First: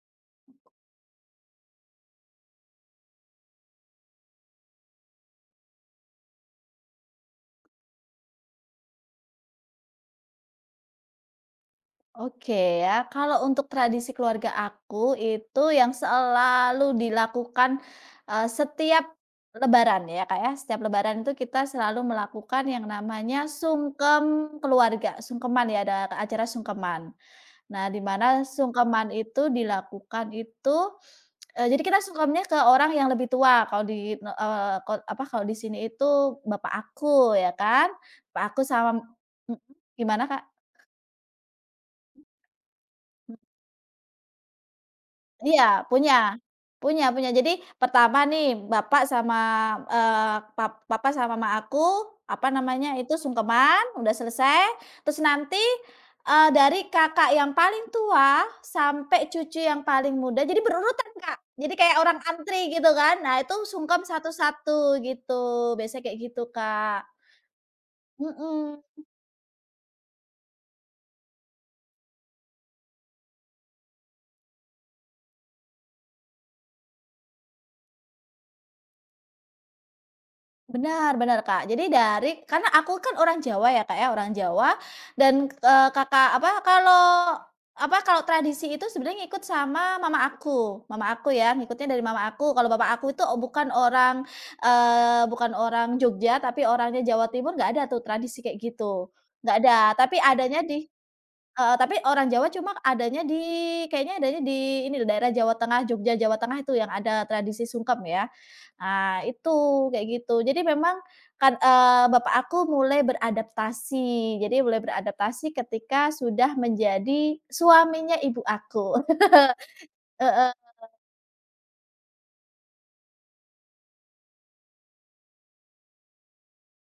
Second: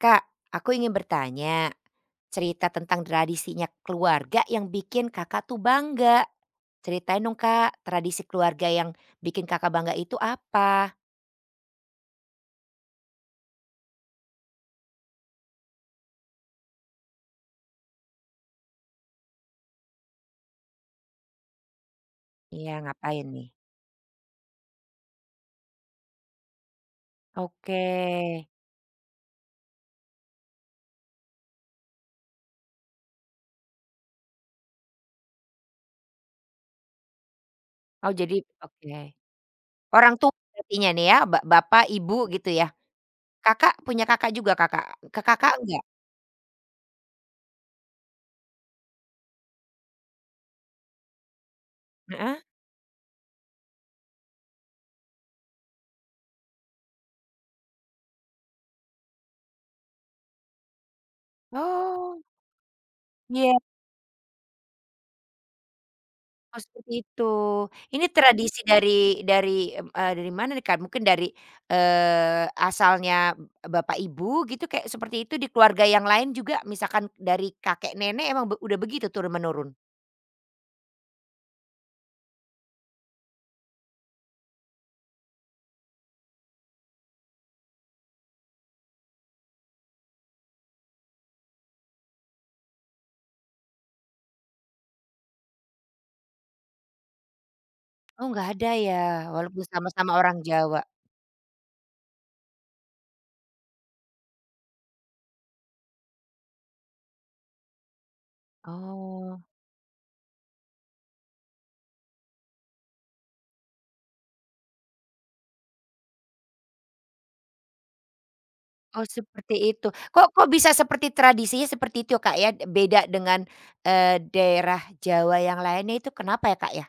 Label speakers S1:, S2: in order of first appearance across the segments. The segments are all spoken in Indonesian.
S1: Kak, aku ingin bertanya, cerita tentang tradisinya keluarga yang bikin Kakak tuh bangga. Ceritain dong Kak, tradisi keluarga yang bikin Kakak bangga itu apa?
S2: Oke ya, kalau untuk tradisi keluarga aku itu yang selalu dilakukan, setiap lebaran ya, Kak, ya. Setiap lebaran itu kita selalu melakukan
S1: Iya,
S2: yang
S1: ngapain nih?
S2: namanya sungkem keluarga, sungkeman ya, ada acara sungkeman.
S1: Oke.
S2: Nah, di mana sungkeman itu dilakukan itu, jadi kita sungkemnya ke orang yang lebih tua, kalau di ne ko apa, kalau di sini itu bapak aku ya kan,
S1: Oh jadi
S2: bapak aku
S1: oke.
S2: sama mhm,
S1: Orang
S2: gimana,
S1: tua
S2: Kak?
S1: artinya nih ya, bapak, ibu gitu ya? Kakak punya kakak juga Kakak? Kakak enggak?
S2: Iya, punya punya punya. Jadi pertama nih bapak sama, eee, pap papa sama mama aku,
S1: Heeh.
S2: apa namanya itu, sungkeman, udah selesai, terus nanti, dari kakak yang paling tua sampai cucu yang paling muda, jadi berurutan, Kak. Jadi kayak orang
S1: Oh.
S2: antri gitu kan. Nah, itu
S1: Iya.
S2: sungkem satu-satu gitu, biasanya kayak gitu,
S1: Oh, seperti
S2: Kak.
S1: itu. Ini tradisi
S2: Mhm.
S1: dari, dari mana nih, Kak? Mungkin dari, asalnya bapak ibu gitu kayak seperti itu di keluarga yang lain juga misalkan dari kakek nenek emang udah begitu turun-menurun?
S2: Benar benar, Kak. Jadi dari karena aku kan orang Jawa ya, Kak, ya, orang Jawa dan, Kakak, apa, kalau tradisi itu sebenarnya ngikut sama mama aku ya, ngikutnya dari mama aku. Kalau bapak aku itu bukan orang Jogja, tapi orangnya Jawa Timur, nggak ada tuh
S1: Oh,
S2: tradisi
S1: nggak
S2: kayak
S1: ada ya,
S2: gitu, nggak
S1: walaupun
S2: ada.
S1: sama-sama
S2: Tapi
S1: orang
S2: adanya
S1: Jawa.
S2: di. Heeh, tapi orang Jawa cuma adanya di kayaknya adanya di ini loh, daerah Jawa Tengah, Jogja, Jawa Tengah itu yang ada tradisi sungkem ya, nah
S1: Oh
S2: itu, kayak gitu. Jadi memang kan, bapak aku mulai beradaptasi. Jadi mulai beradaptasi ketika sudah menjadi suaminya ibu aku.
S1: oh, seperti itu. Kok kok
S2: Heeh,
S1: bisa seperti tradisinya seperti itu, Kak, ya? Beda dengan, daerah Jawa yang lainnya itu kenapa ya, Kak, ya?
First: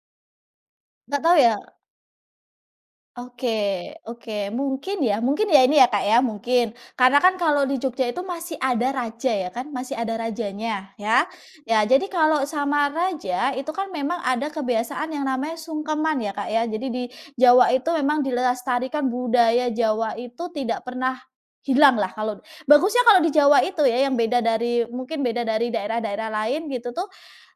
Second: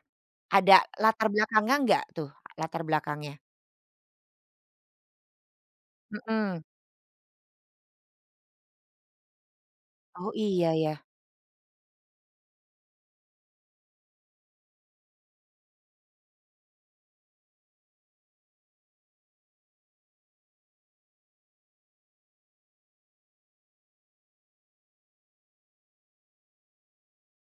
S1: Ada
S2: nggak
S1: latar
S2: tahu ya.
S1: belakangnya nggak tuh, latar belakangnya?
S2: Oke oke, mungkin ya ini ya, Kak, ya,
S1: Mhm.
S2: mungkin. Karena kan kalau di Jogja itu masih ada raja ya kan, masih ada
S1: Oh iya
S2: rajanya
S1: ya,
S2: ya. Ya jadi kalau sama raja itu kan memang ada kebiasaan yang namanya sungkeman ya, Kak, ya. Jadi di Jawa itu memang dilestarikan, budaya Jawa itu tidak pernah hilang lah. Kalau bagusnya kalau di Jawa itu ya yang beda dari, mungkin beda dari daerah-daerah lain gitu tuh,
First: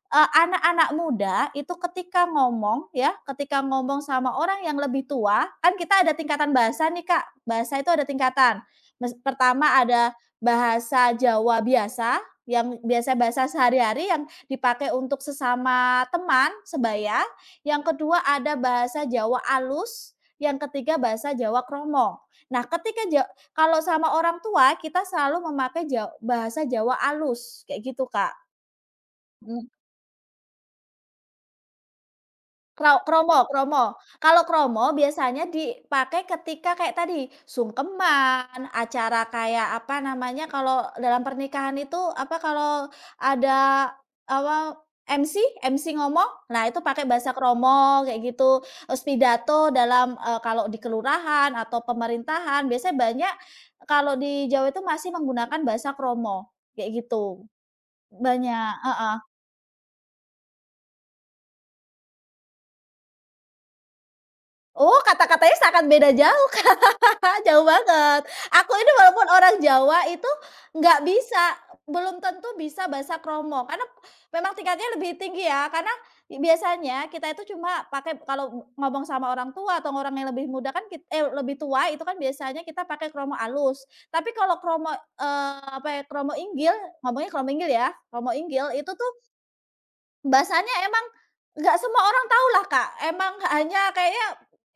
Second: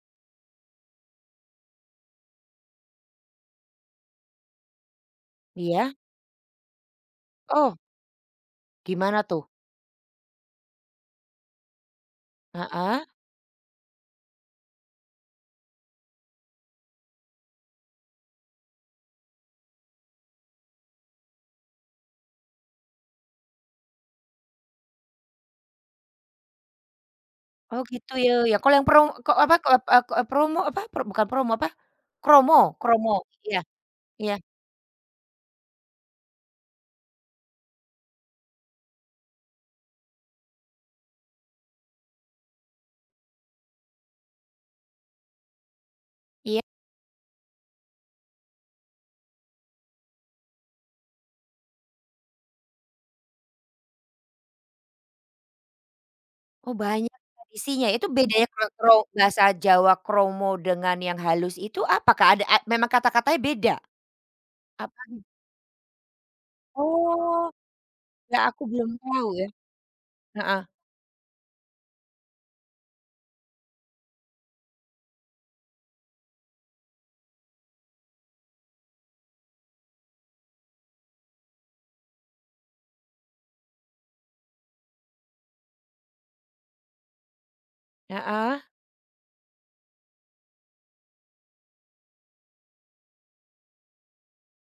S2: Anak-anak muda itu ketika ngomong ya, ketika ngomong sama orang yang lebih tua, kan
S1: iya?
S2: kita ada tingkatan bahasa nih, Kak.
S1: Oh,
S2: Bahasa itu ada tingkatan. Mes
S1: gimana tuh?
S2: pertama ada bahasa Jawa biasa, yang
S1: Heeh,
S2: biasa bahasa sehari-hari yang dipakai untuk sesama teman sebaya, yang kedua ada bahasa Jawa alus, yang ketiga bahasa Jawa kromo. Nah, ketika ja kalau sama orang tua kita selalu memakai bahasa Jawa alus,
S1: oh
S2: kayak gitu,
S1: gitu
S2: Kak.
S1: ya, ya kalau yang promo ko apa, ko promo apa, pro bukan promo apa, kromo kromo,
S2: Kromo
S1: iya
S2: kromo.
S1: iya
S2: Kalau kromo biasanya dipakai ketika kayak tadi, sungkeman, acara kayak apa namanya, kalau dalam pernikahan itu apa, kalau ada apa, MC MC ngomong,
S1: iya,
S2: nah itu pakai bahasa kromo kayak gitu. Terus pidato dalam, kalau di kelurahan atau pemerintahan biasanya banyak kalau di Jawa itu masih menggunakan bahasa kromo,
S1: oh
S2: kayak
S1: banyak
S2: gitu.
S1: tradisinya, itu bedanya kro
S2: Banyak,
S1: kro
S2: heeh.
S1: bahasa Jawa kromo dengan yang halus itu apa, Kak? Ada memang kata-katanya beda?
S2: Oh,
S1: Apa gitu?
S2: kata-katanya sangat beda jauh, Kak,
S1: Oh,
S2: jauh banget.
S1: ya aku
S2: Aku
S1: belum
S2: ini walaupun
S1: tahu ya,
S2: orang Jawa itu
S1: heeh
S2: nggak bisa, belum tentu bisa bahasa kromo, karena memang tingkatnya lebih tinggi ya, karena biasanya kita itu cuma pakai kalau ngomong sama orang tua atau orang yang lebih muda kan lebih tua itu kan biasanya kita pakai kromo alus. Tapi kalau kromo, apa ya, kromo inggil, ngomongnya kromo inggil ya, kromo
S1: heeh,
S2: inggil itu tuh bahasanya emang nggak semua orang tahu lah, Kak. Emang hanya kayaknya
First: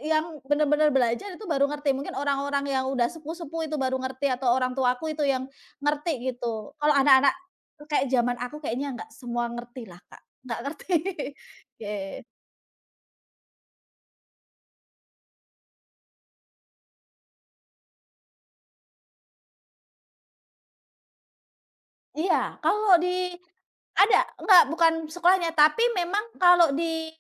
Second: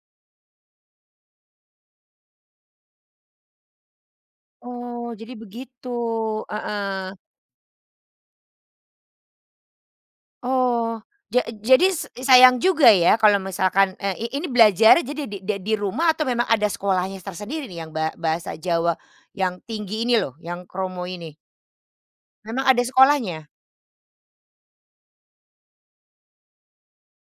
S2: yang bener-bener belajar itu baru ngerti. Mungkin orang-orang yang udah sepuh-sepuh itu baru ngerti, atau orang
S1: oh
S2: tuaku itu
S1: jadi
S2: yang
S1: begitu,
S2: ngerti gitu. Kalau
S1: heeh.
S2: anak-anak kayak zaman aku kayaknya nggak semua ngerti lah Kak, nggak ngerti.
S1: Oh, jadi s
S2: Oke.
S1: sayang juga ya kalau misalkan, ini belajar jadi di rumah atau memang ada sekolahnya tersendiri nih yang bahasa Jawa yang tinggi ini loh, yang kromo ini?
S2: Iya,
S1: Memang ada
S2: kalau di.
S1: sekolahnya?
S2: Ada, enggak bukan sekolahnya, tapi memang kalau di,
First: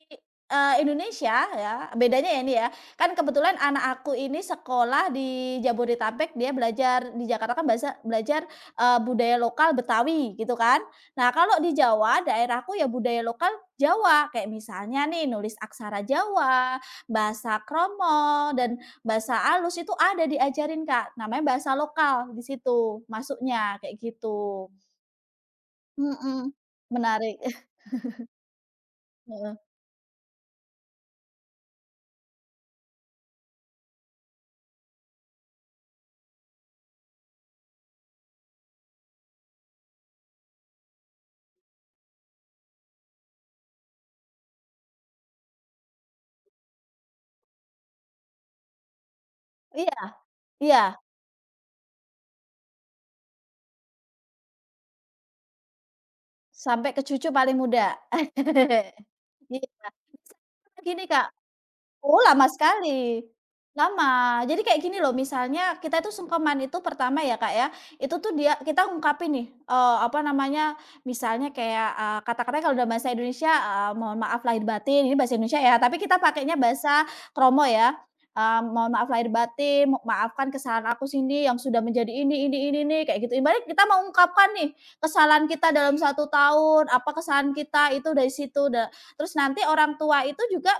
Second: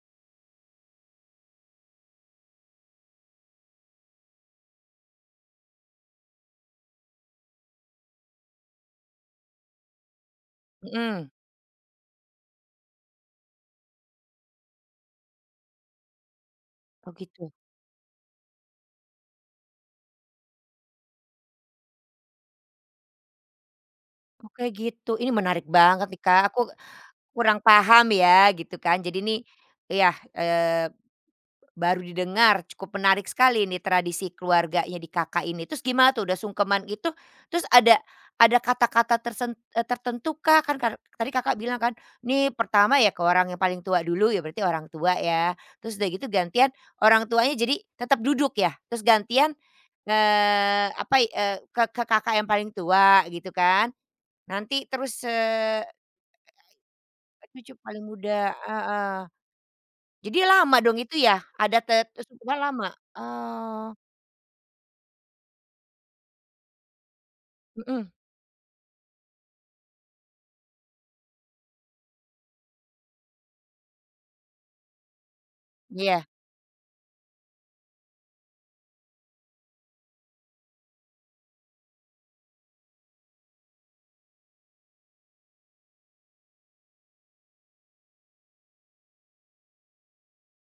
S2: Indonesia ya, bedanya ya ini ya, kan kebetulan anak aku ini sekolah di Jabodetabek, dia belajar di Jakarta kan bahasa belajar, budaya lokal Betawi gitu kan. Nah
S1: Mhm.
S2: kalau di Jawa, daerahku ya budaya lokal Jawa, kayak misalnya nih nulis aksara Jawa,
S1: Oh gitu.
S2: bahasa kromo, dan bahasa alus itu ada diajarin Kak, namanya bahasa lokal di situ masuknya, kayak
S1: Oke
S2: gitu.
S1: gitu, ini menarik banget nih Kak,
S2: Mhm,
S1: aku
S2: menarik.
S1: kurang paham ya gitu kan. Jadi nih
S2: Heeh,
S1: iya, Baru didengar, cukup menarik sekali ini tradisi keluarganya di Kakak ini. Terus gimana tuh udah sungkeman gitu, terus ada kata-kata tertentu kah? Kan kar tadi Kakak bilang kan, nih pertama ya ke orang yang paling tua dulu, ya berarti orang tua ya. Terus udah gitu gantian orang tuanya jadi tetap duduk ya? Terus gantian,
S2: iya iya,
S1: apa, ke Kakak yang paling tua gitu kan, nanti terus,
S2: sampai ke cucu paling
S1: cucu
S2: muda.
S1: paling muda heeh.
S2: Iya,
S1: Jadi lama
S2: karena
S1: dong
S2: gini
S1: itu
S2: Kak,
S1: ya? Ada
S2: oh, lama
S1: sungkeman lama?
S2: sekali.
S1: Oh.
S2: Lama. Jadi kayak gini loh, misalnya kita itu sungkeman itu pertama ya, Kak, ya,
S1: Mhm,
S2: itu tuh dia kita ungkapin nih, apa namanya, misalnya kayak, kata-katanya kalau dalam bahasa Indonesia, mohon maaf lahir batin, ini bahasa Indonesia ya, tapi kita
S1: iya.
S2: pakainya bahasa kromo ya, mohon maaf lahir batin, maafkan kesalahan aku sini yang sudah menjadi ini nih, kayak gitu. Ibaratnya kita mau ungkapkan nih, kesalahan kita dalam satu tahun, apa kesalahan kita, itu dari situ terus nanti orang tua itu juga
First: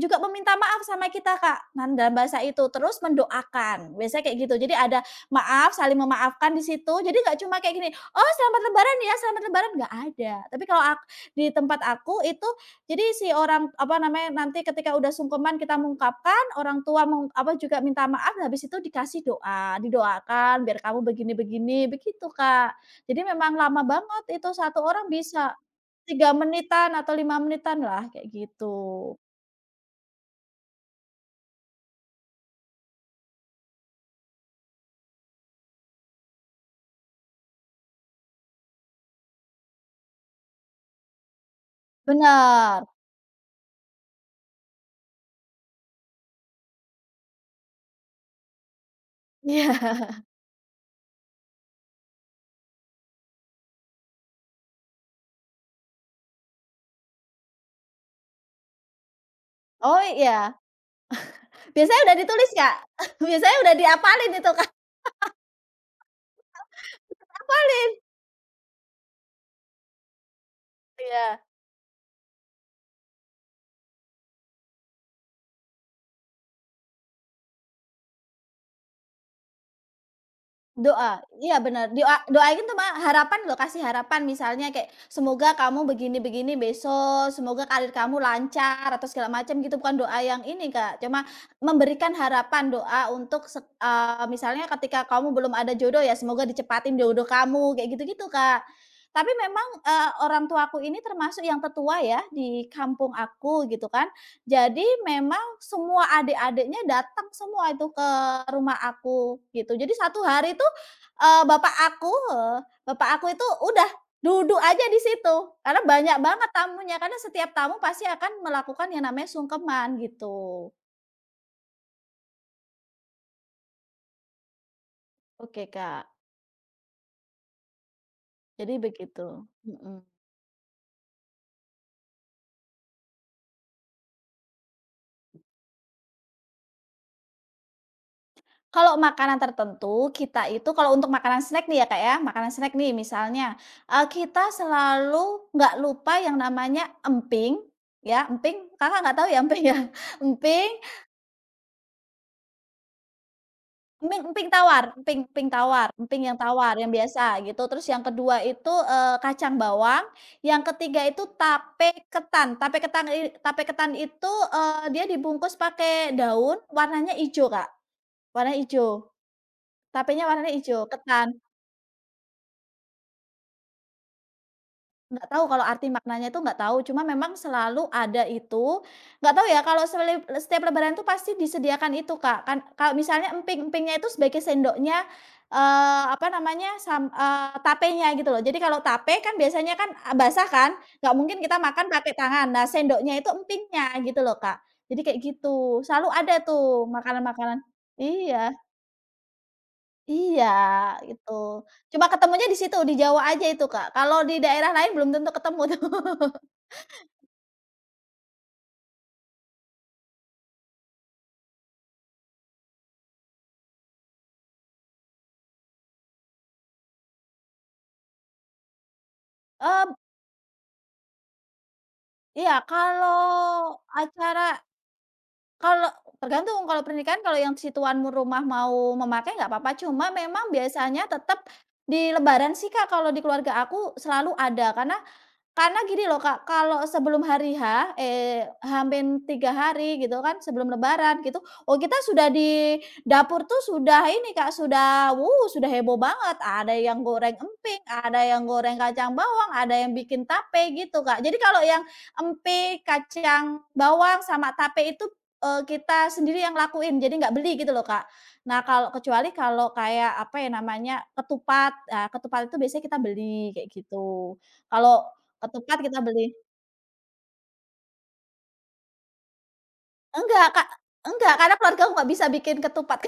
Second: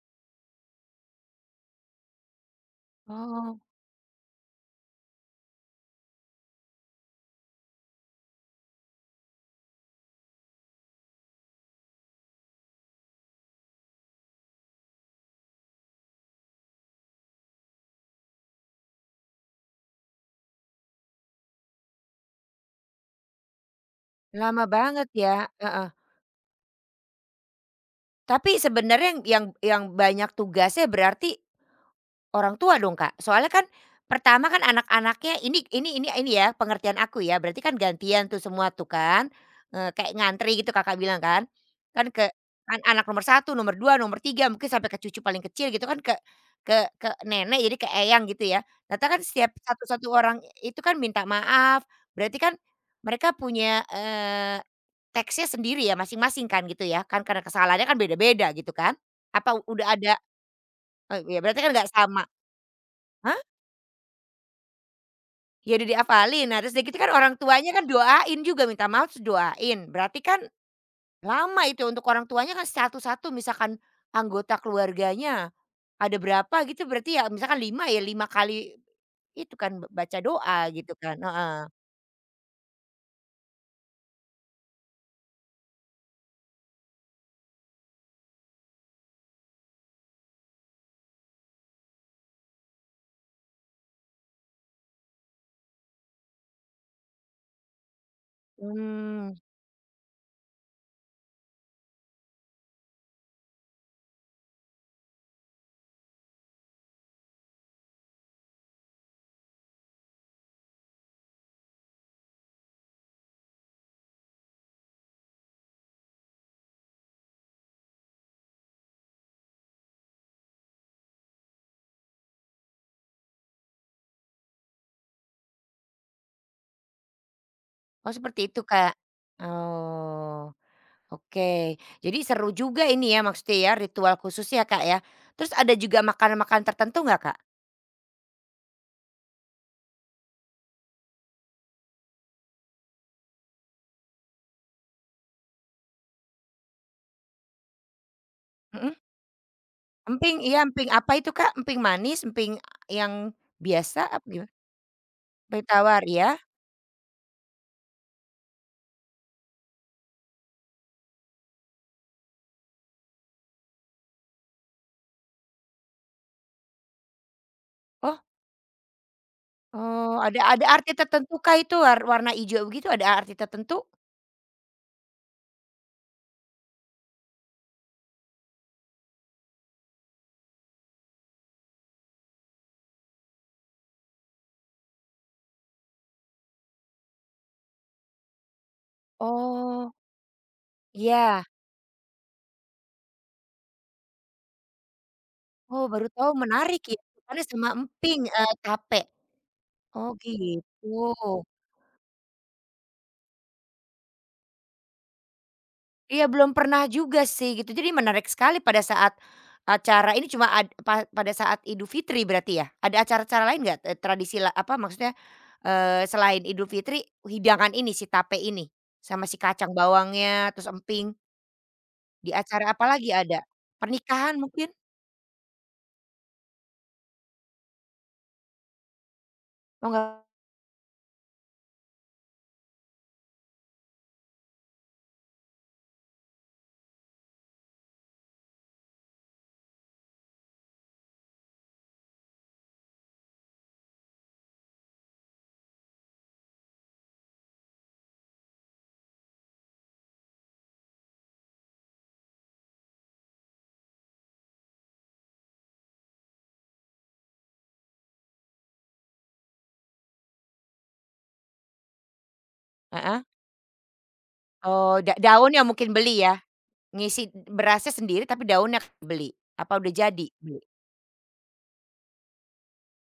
S2: juga meminta maaf sama kita, Kak, dalam bahasa itu, terus
S1: Oh.
S2: mendoakan, biasanya kayak gitu. Jadi ada maaf, saling memaafkan di situ, jadi nggak cuma kayak gini, "Oh, selamat lebaran ya, selamat lebaran," nggak ada. Tapi kalau ak di tempat aku itu, jadi si orang, apa namanya, nanti ketika udah sungkeman kita mengungkapkan, orang tua juga minta maaf, dan habis itu dikasih doa, didoakan, "Biar kamu begini-begini," begitu, Kak. Jadi memang lama banget itu,
S1: Lama
S2: satu orang
S1: banget ya,
S2: bisa
S1: heeh.
S2: 3 menitan atau 5 menitan lah, kayak
S1: Tapi sebenarnya
S2: gitu.
S1: yang banyak tugasnya berarti orang tua dong, Kak. Soalnya kan pertama kan anak-anaknya ini ya pengertian aku ya, berarti kan gantian tuh semua tuh kan, kayak ngantri gitu Kakak bilang kan. Kan ke kan
S2: Bener,
S1: anak nomor satu nomor 2 nomor 3 mungkin sampai ke cucu paling kecil gitu kan ke ke nenek jadi ke eyang gitu ya. Ternyata kan setiap satu-satu
S2: iya.
S1: orang itu kan minta maaf, berarti kan mereka punya, teksnya sendiri ya masing-masing kan gitu ya, kan karena kesalahannya kan beda-beda gitu kan? Apa udah
S2: Oh,
S1: ada
S2: iya.
S1: ya berarti kan nggak
S2: Biasanya udah
S1: sama.
S2: ditulis, Kak? Biasanya udah diapalin itu, Kak?
S1: Ya udah dihafalin, nah terus udah gitu kan orang tuanya kan doain juga, minta maaf terus doain. Berarti kan
S2: Iya.
S1: lama itu untuk orang tuanya kan satu-satu misalkan anggota keluarganya ada berapa gitu berarti ya misalkan 5 ya 5 kali itu kan baca doa gitu kan,
S2: Doa, iya
S1: heeh.
S2: benar, doa doain tuh Mbak, harapan loh, kasih harapan misalnya kayak, "Semoga kamu begini-begini besok, semoga karir kamu lancar," atau segala macam gitu, bukan doa yang ini Kak, cuma memberikan harapan doa untuk misalnya ketika kamu belum ada jodoh ya, "Semoga dicepatin jodoh kamu," kayak gitu-gitu Kak. Tapi
S1: Mmm,
S2: memang, orang tuaku ini termasuk yang tertua ya di kampung aku gitu kan, jadi memang semua adik-adiknya datang semua itu ke rumah aku gitu, jadi satu hari itu Eee, bapak aku heeh, bapak aku itu udah duduk aja di situ, karena banyak banget tamunya, karena setiap tamu pasti akan melakukan yang namanya sungkeman gitu. Oke, Kak.
S1: oh seperti itu,
S2: Jadi
S1: Kak?
S2: begitu. Mhm.
S1: Oh, oke. Jadi seru juga ini ya maksudnya ya ritual khusus ya, Kak, ya. Terus ada juga makanan-makanan tertentu nggak, Kak?
S2: Kalau makanan tertentu, kita itu kalau untuk makanan snack nih ya, Kak, ya, makanan snack nih misalnya, kita selalu nggak lupa yang namanya emping, ya, emping
S1: Mhm.
S2: Kakak nggak tahu ya emping ya?
S1: Emping iya,
S2: Emping,
S1: emping apa itu, Kak? Emping manis, emping yang biasa apa
S2: Emping emping
S1: gimana?
S2: tawar, emping emping
S1: Emping
S2: tawar,
S1: tawar
S2: emping
S1: ya?
S2: yang tawar, yang biasa gitu. Terus yang kedua itu, kacang bawang, yang ketiga itu tape ketan. Tape ketan i Tape ketan itu, dia dibungkus pakai daun, warnanya ijo, Kak,
S1: Oh
S2: warna ijo.
S1: oh,
S2: Tapenya warnanya
S1: ada
S2: ijo,
S1: arti
S2: ketan.
S1: tertentu kah itu warna hijau begitu ada arti tertentu?
S2: Nggak tahu kalau arti maknanya itu nggak tahu, cuma memang selalu ada itu, nggak tahu ya kalau setiap lebaran tuh pasti disediakan itu, Kak. Kan kalau misalnya emping-empingnya itu sebagai sendoknya, apa namanya, tapenya gitu loh. Jadi kalau tape kan biasanya kan,
S1: Oh,
S2: eh, basah kan, nggak mungkin
S1: iya.
S2: kita makan pakai tangan. Nah, sendoknya itu empingnya gitu loh, Kak. Jadi kayak gitu,
S1: Oh,
S2: selalu
S1: baru tahu
S2: ada
S1: menarik
S2: tuh
S1: ya, karena
S2: makanan-makanan,
S1: sama emping,
S2: iya
S1: tape. Oh,
S2: iya,
S1: gitu.
S2: gitu. Cuma ketemunya di situ, di Jawa aja itu, Kak. Kalau di daerah lain belum tentu ketemu tuh.
S1: Iya, belum pernah juga sih gitu. Jadi menarik sekali pada saat acara ini cuma ad pa pada saat Idul Fitri berarti ya? Ada acara-acara lain nggak, tradisi la apa maksudnya, selain Idul Fitri, hidangan ini si tape ini? Sama si kacang
S2: Mmm,
S1: bawangnya, terus emping, di
S2: iya,
S1: acara apa lagi ada? Pernikahan
S2: acara
S1: mungkin?
S2: kalau tergantung kalau pernikahan kalau yang si tuan rumah mau memakai nggak apa-apa,
S1: Oh
S2: cuma
S1: nggak
S2: memang biasanya tetap di lebaran sih Kak, kalau di keluarga aku selalu ada, karena gini loh Kak, kalau sebelum hari H, H-min hari gitu kan sebelum lebaran gitu, oh kita sudah di dapur tuh sudah ini Kak, sudah wuh sudah heboh banget, ada yang goreng emping, ada yang goreng kacang bawang, ada yang bikin tape gitu Kak. Jadi kalau yang emping, kacang bawang, sama tape itu, kita sendiri yang lakuin, jadi nggak beli gitu loh Kak. Nah kalau kecuali kalau kayak apa ya namanya, ketupat, nah ketupat itu biasanya kita
S1: heeh.
S2: beli kayak gitu.
S1: Oh,
S2: Kalau.
S1: daunnya
S2: Ketupat
S1: mungkin
S2: kita
S1: beli
S2: beli
S1: ya? Ngisi berasnya sendiri tapi daunnya beli? Apa udah jadi
S2: enggak,
S1: beli?
S2: Kak, enggak, karena keluarga aku nggak bisa bikin ketupat.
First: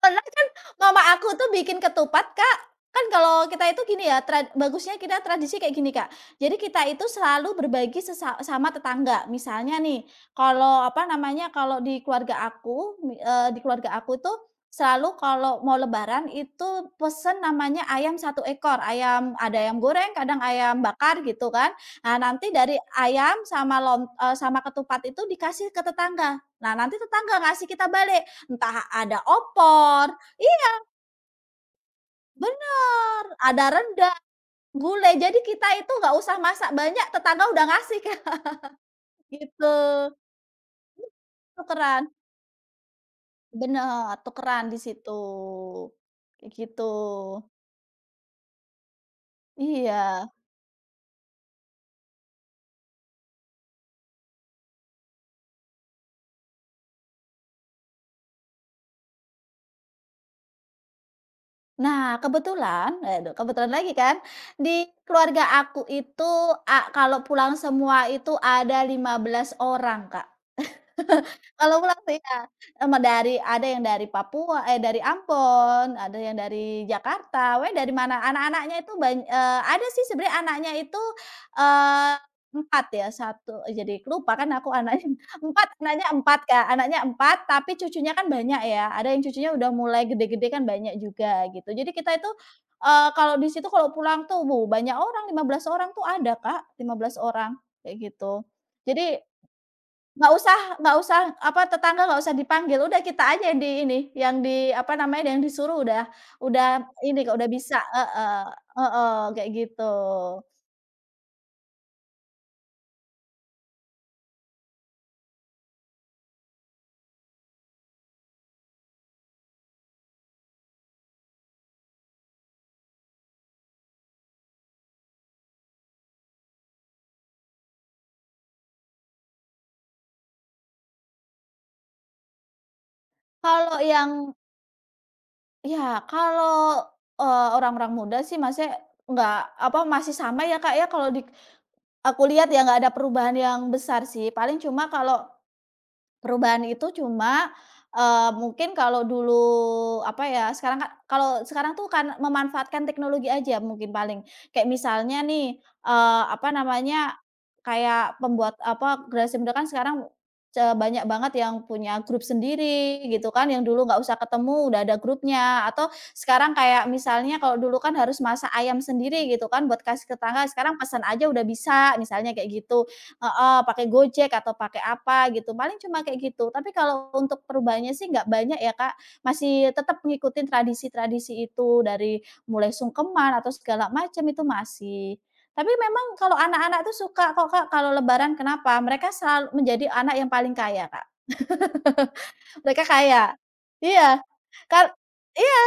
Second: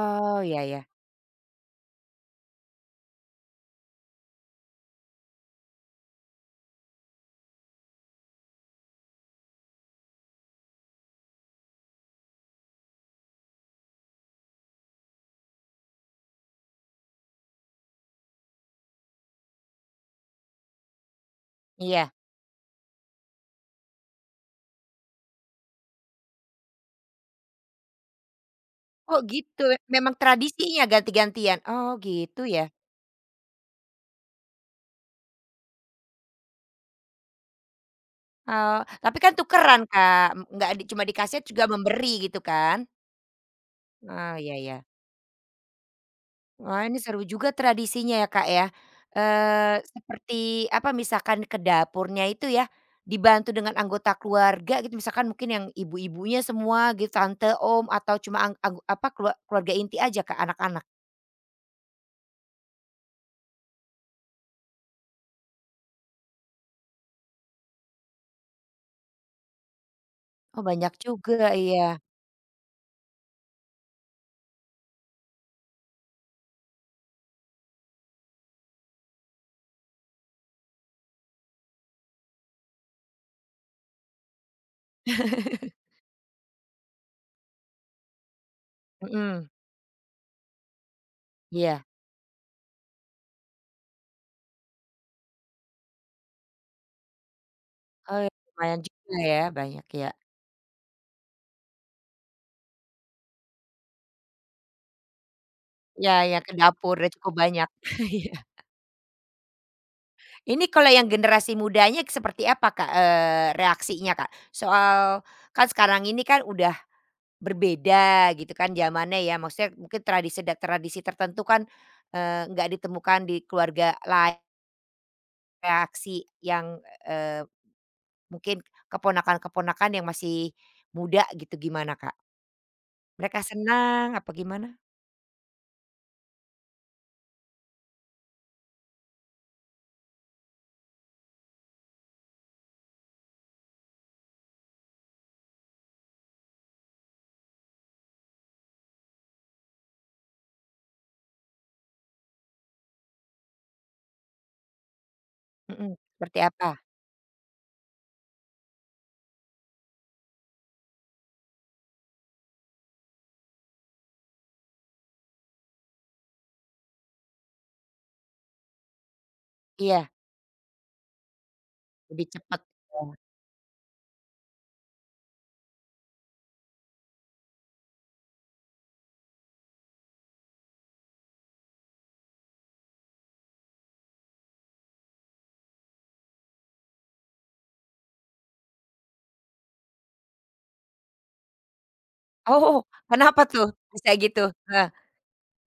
S2: Pernah kan
S1: iya ya.
S2: mama aku tuh bikin ketupat, Kak. Kan kalau kita itu gini ya, bagusnya kita tradisi kayak gini, Kak. Jadi kita itu selalu berbagi sama tetangga. Misalnya nih, kalau apa namanya, kalau di keluarga aku, di keluarga aku tuh selalu kalau mau lebaran itu pesen namanya ayam satu ekor, ayam ada ayam goreng, kadang ayam bakar gitu kan.
S1: Iya.
S2: Nah, nanti dari ayam sama sama ketupat itu dikasih ke tetangga. Nah, nanti tetangga ngasih kita balik. Entah ada
S1: Oh gitu,
S2: opor,
S1: memang
S2: iya,
S1: tradisinya ganti-gantian? Oh gitu ya?
S2: bener, ada rendang, gulai, jadi kita itu nggak usah masak banyak, tetangga udah ngasih, kan,
S1: Oh, tapi kan
S2: gitu.
S1: tukeran Kak, nggak di cuma di kaset juga
S2: Tukeran
S1: memberi gitu kan?
S2: bener,
S1: Oh iya
S2: tukeran
S1: ya.
S2: di situ, kayak gitu.
S1: Wah ini seru juga tradisinya ya Kak ya, eh
S2: Iya.
S1: seperti apa, misalkan ke dapurnya itu ya, dibantu dengan anggota keluarga gitu, misalkan mungkin yang ibu-ibunya semua gitu, tante, om, atau cuma ang ang apa, keluarga inti aja Kak, anak-anak?
S2: Nah, kebetulan aduh, kebetulan lagi kan, di keluarga aku itu, kalau pulang semua itu ada 15 orang, Kak.
S1: Oh banyak juga
S2: Kalau
S1: iya.
S2: pulang sih, ya, dari ada yang dari Papua eh, dari Ambon, ada yang dari Jakarta, pokoknya dari mana anak-anaknya itu ada sih sebenarnya anaknya itu, eee, 4 ya, satu. Jadi lupa kan aku anaknya, 4. Anaknya 4 Kak, anaknya 4. Tapi cucunya kan banyak ya, ada yang
S1: Mhm,
S2: cucunya udah mulai gede-gede kan banyak juga gitu.
S1: iya.
S2: Jadi kita itu, kalau di situ kalau pulang tuh, wuh, banyak orang, 15 orang tuh ada, Kak, 15 orang, kayak
S1: Oh iya,
S2: gitu.
S1: lumayan juga
S2: Jadi
S1: ya, banyak ya.
S2: nggak usah nggak usah apa, tetangga nggak usah dipanggil, udah kita aja yang di ini, yang di apa namanya, yang disuruh udah
S1: Ya iya, ke
S2: udah
S1: dapur udah
S2: ini Kak,
S1: cukup
S2: udah
S1: banyak.
S2: bisa
S1: Iya.
S2: heeh heeh, kayak gitu.
S1: Ini kalau yang generasi mudanya seperti apa, Kak, reaksinya, Kak? Soal kan sekarang ini kan udah berbeda gitu kan zamannya ya, maksudnya mungkin tradisi tertentu kan, nggak ditemukan di keluarga lain. Reaksi yang, eee, mungkin keponakan-keponakan yang masih muda gitu gimana, Kak? Mereka
S2: Kalau
S1: senang apa
S2: yang
S1: gimana?
S2: ya kalau, orang-orang muda sih maksudnya nggak apa, masih sama ya Kak ya, kalau di aku lihat ya nggak ada perubahan yang besar sih, paling cuma kalau. Perubahan itu cuma, mungkin kalau dulu apa ya, sekarang kan kalau sekarang tuh kan memanfaatkan teknologi aja mungkin paling. Kayak misalnya nih,
S1: Mhm, seperti
S2: apa
S1: apa?
S2: namanya, kayak pembuat apa, generasi muda kan sekarang banyak banget yang punya grup sendiri gitu kan, yang dulu nggak usah ketemu udah ada grupnya, atau sekarang kayak misalnya kalau dulu kan harus masak ayam sendiri gitu kan buat kasih
S1: Iya,
S2: ke tetangga, sekarang pesan aja udah bisa,
S1: lebih
S2: misalnya kayak
S1: cepat.
S2: gitu. Heeh, pakai Gojek atau pakai apa gitu, paling cuma kayak gitu. Tapi kalau untuk perubahannya sih nggak banyak ya, Kak, masih tetap ngikutin tradisi-tradisi itu, dari mulai sungkeman atau segala macam itu masih. Tapi memang kalau anak-anak tuh suka kok, Kak, kalau lebaran kenapa, mereka selalu menjadi anak yang paling kaya, Kak.
S1: Oh,
S2: Mereka kaya.
S1: kenapa tuh bisa
S2: Iya,
S1: gitu?
S2: kar iya,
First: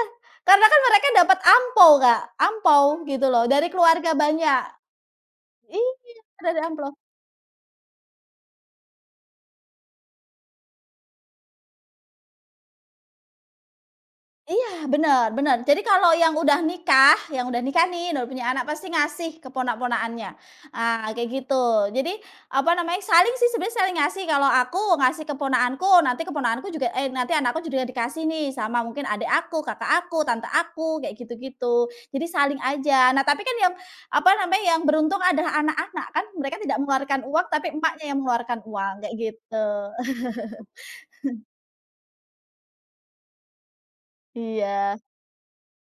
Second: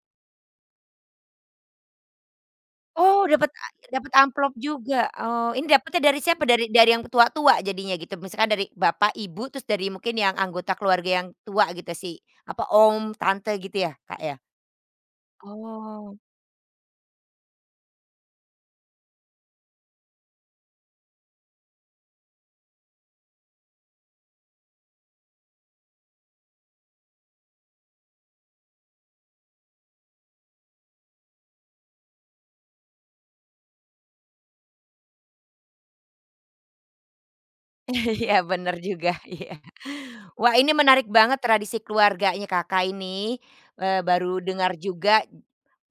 S2: karena kan mereka dapat ampau, Kak, ampau gitu
S1: Oh,
S2: loh, dari keluarga
S1: dapat amplop
S2: banyak.
S1: juga. Oh, ini dapatnya
S2: Iya,
S1: dari siapa?
S2: dari
S1: Dari
S2: ampau.
S1: dari yang tua-tua jadinya gitu? Misalkan dari bapak, ibu, terus dari mungkin yang anggota keluarga yang tua gitu si apa, om, tante gitu ya, Kak, ya?
S2: Iya, benar, benar. Jadi kalau
S1: Oh,
S2: yang udah nikah, yang udah nikah nih, udah punya anak pasti ngasih ke ponak-ponakannya. Ah, kayak gitu. Jadi, apa namanya, saling sih sebenarnya saling ngasih. Kalau aku ngasih ke ponakanku, nanti keponakanku juga eh, nanti anakku juga dikasih nih sama mungkin adik aku, kakak aku, tante aku, kayak gitu-gitu. Jadi saling aja. Nah, tapi kan yang, apa namanya, yang beruntung adalah anak-anak kan mereka tidak mengeluarkan uang, tapi emaknya yang
S1: iya
S2: mengeluarkan
S1: bener
S2: uang, kayak
S1: juga, iya.
S2: gitu.
S1: Wah, ini menarik banget tradisi keluarganya Kakak ini, baru dengar
S2: Iya.
S1: juga.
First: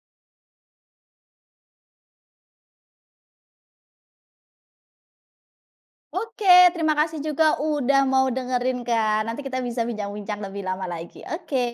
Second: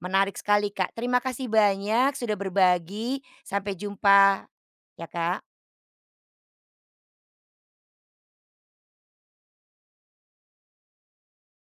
S1: Menarik sekali, Kak. Terima kasih banyak sudah berbagi, sampai jumpa, ya, Kak.
S2: Oke, terima kasih juga udah mau dengerin, Kak. Nanti kita bisa bincang-bincang lebih lama lagi. Oke.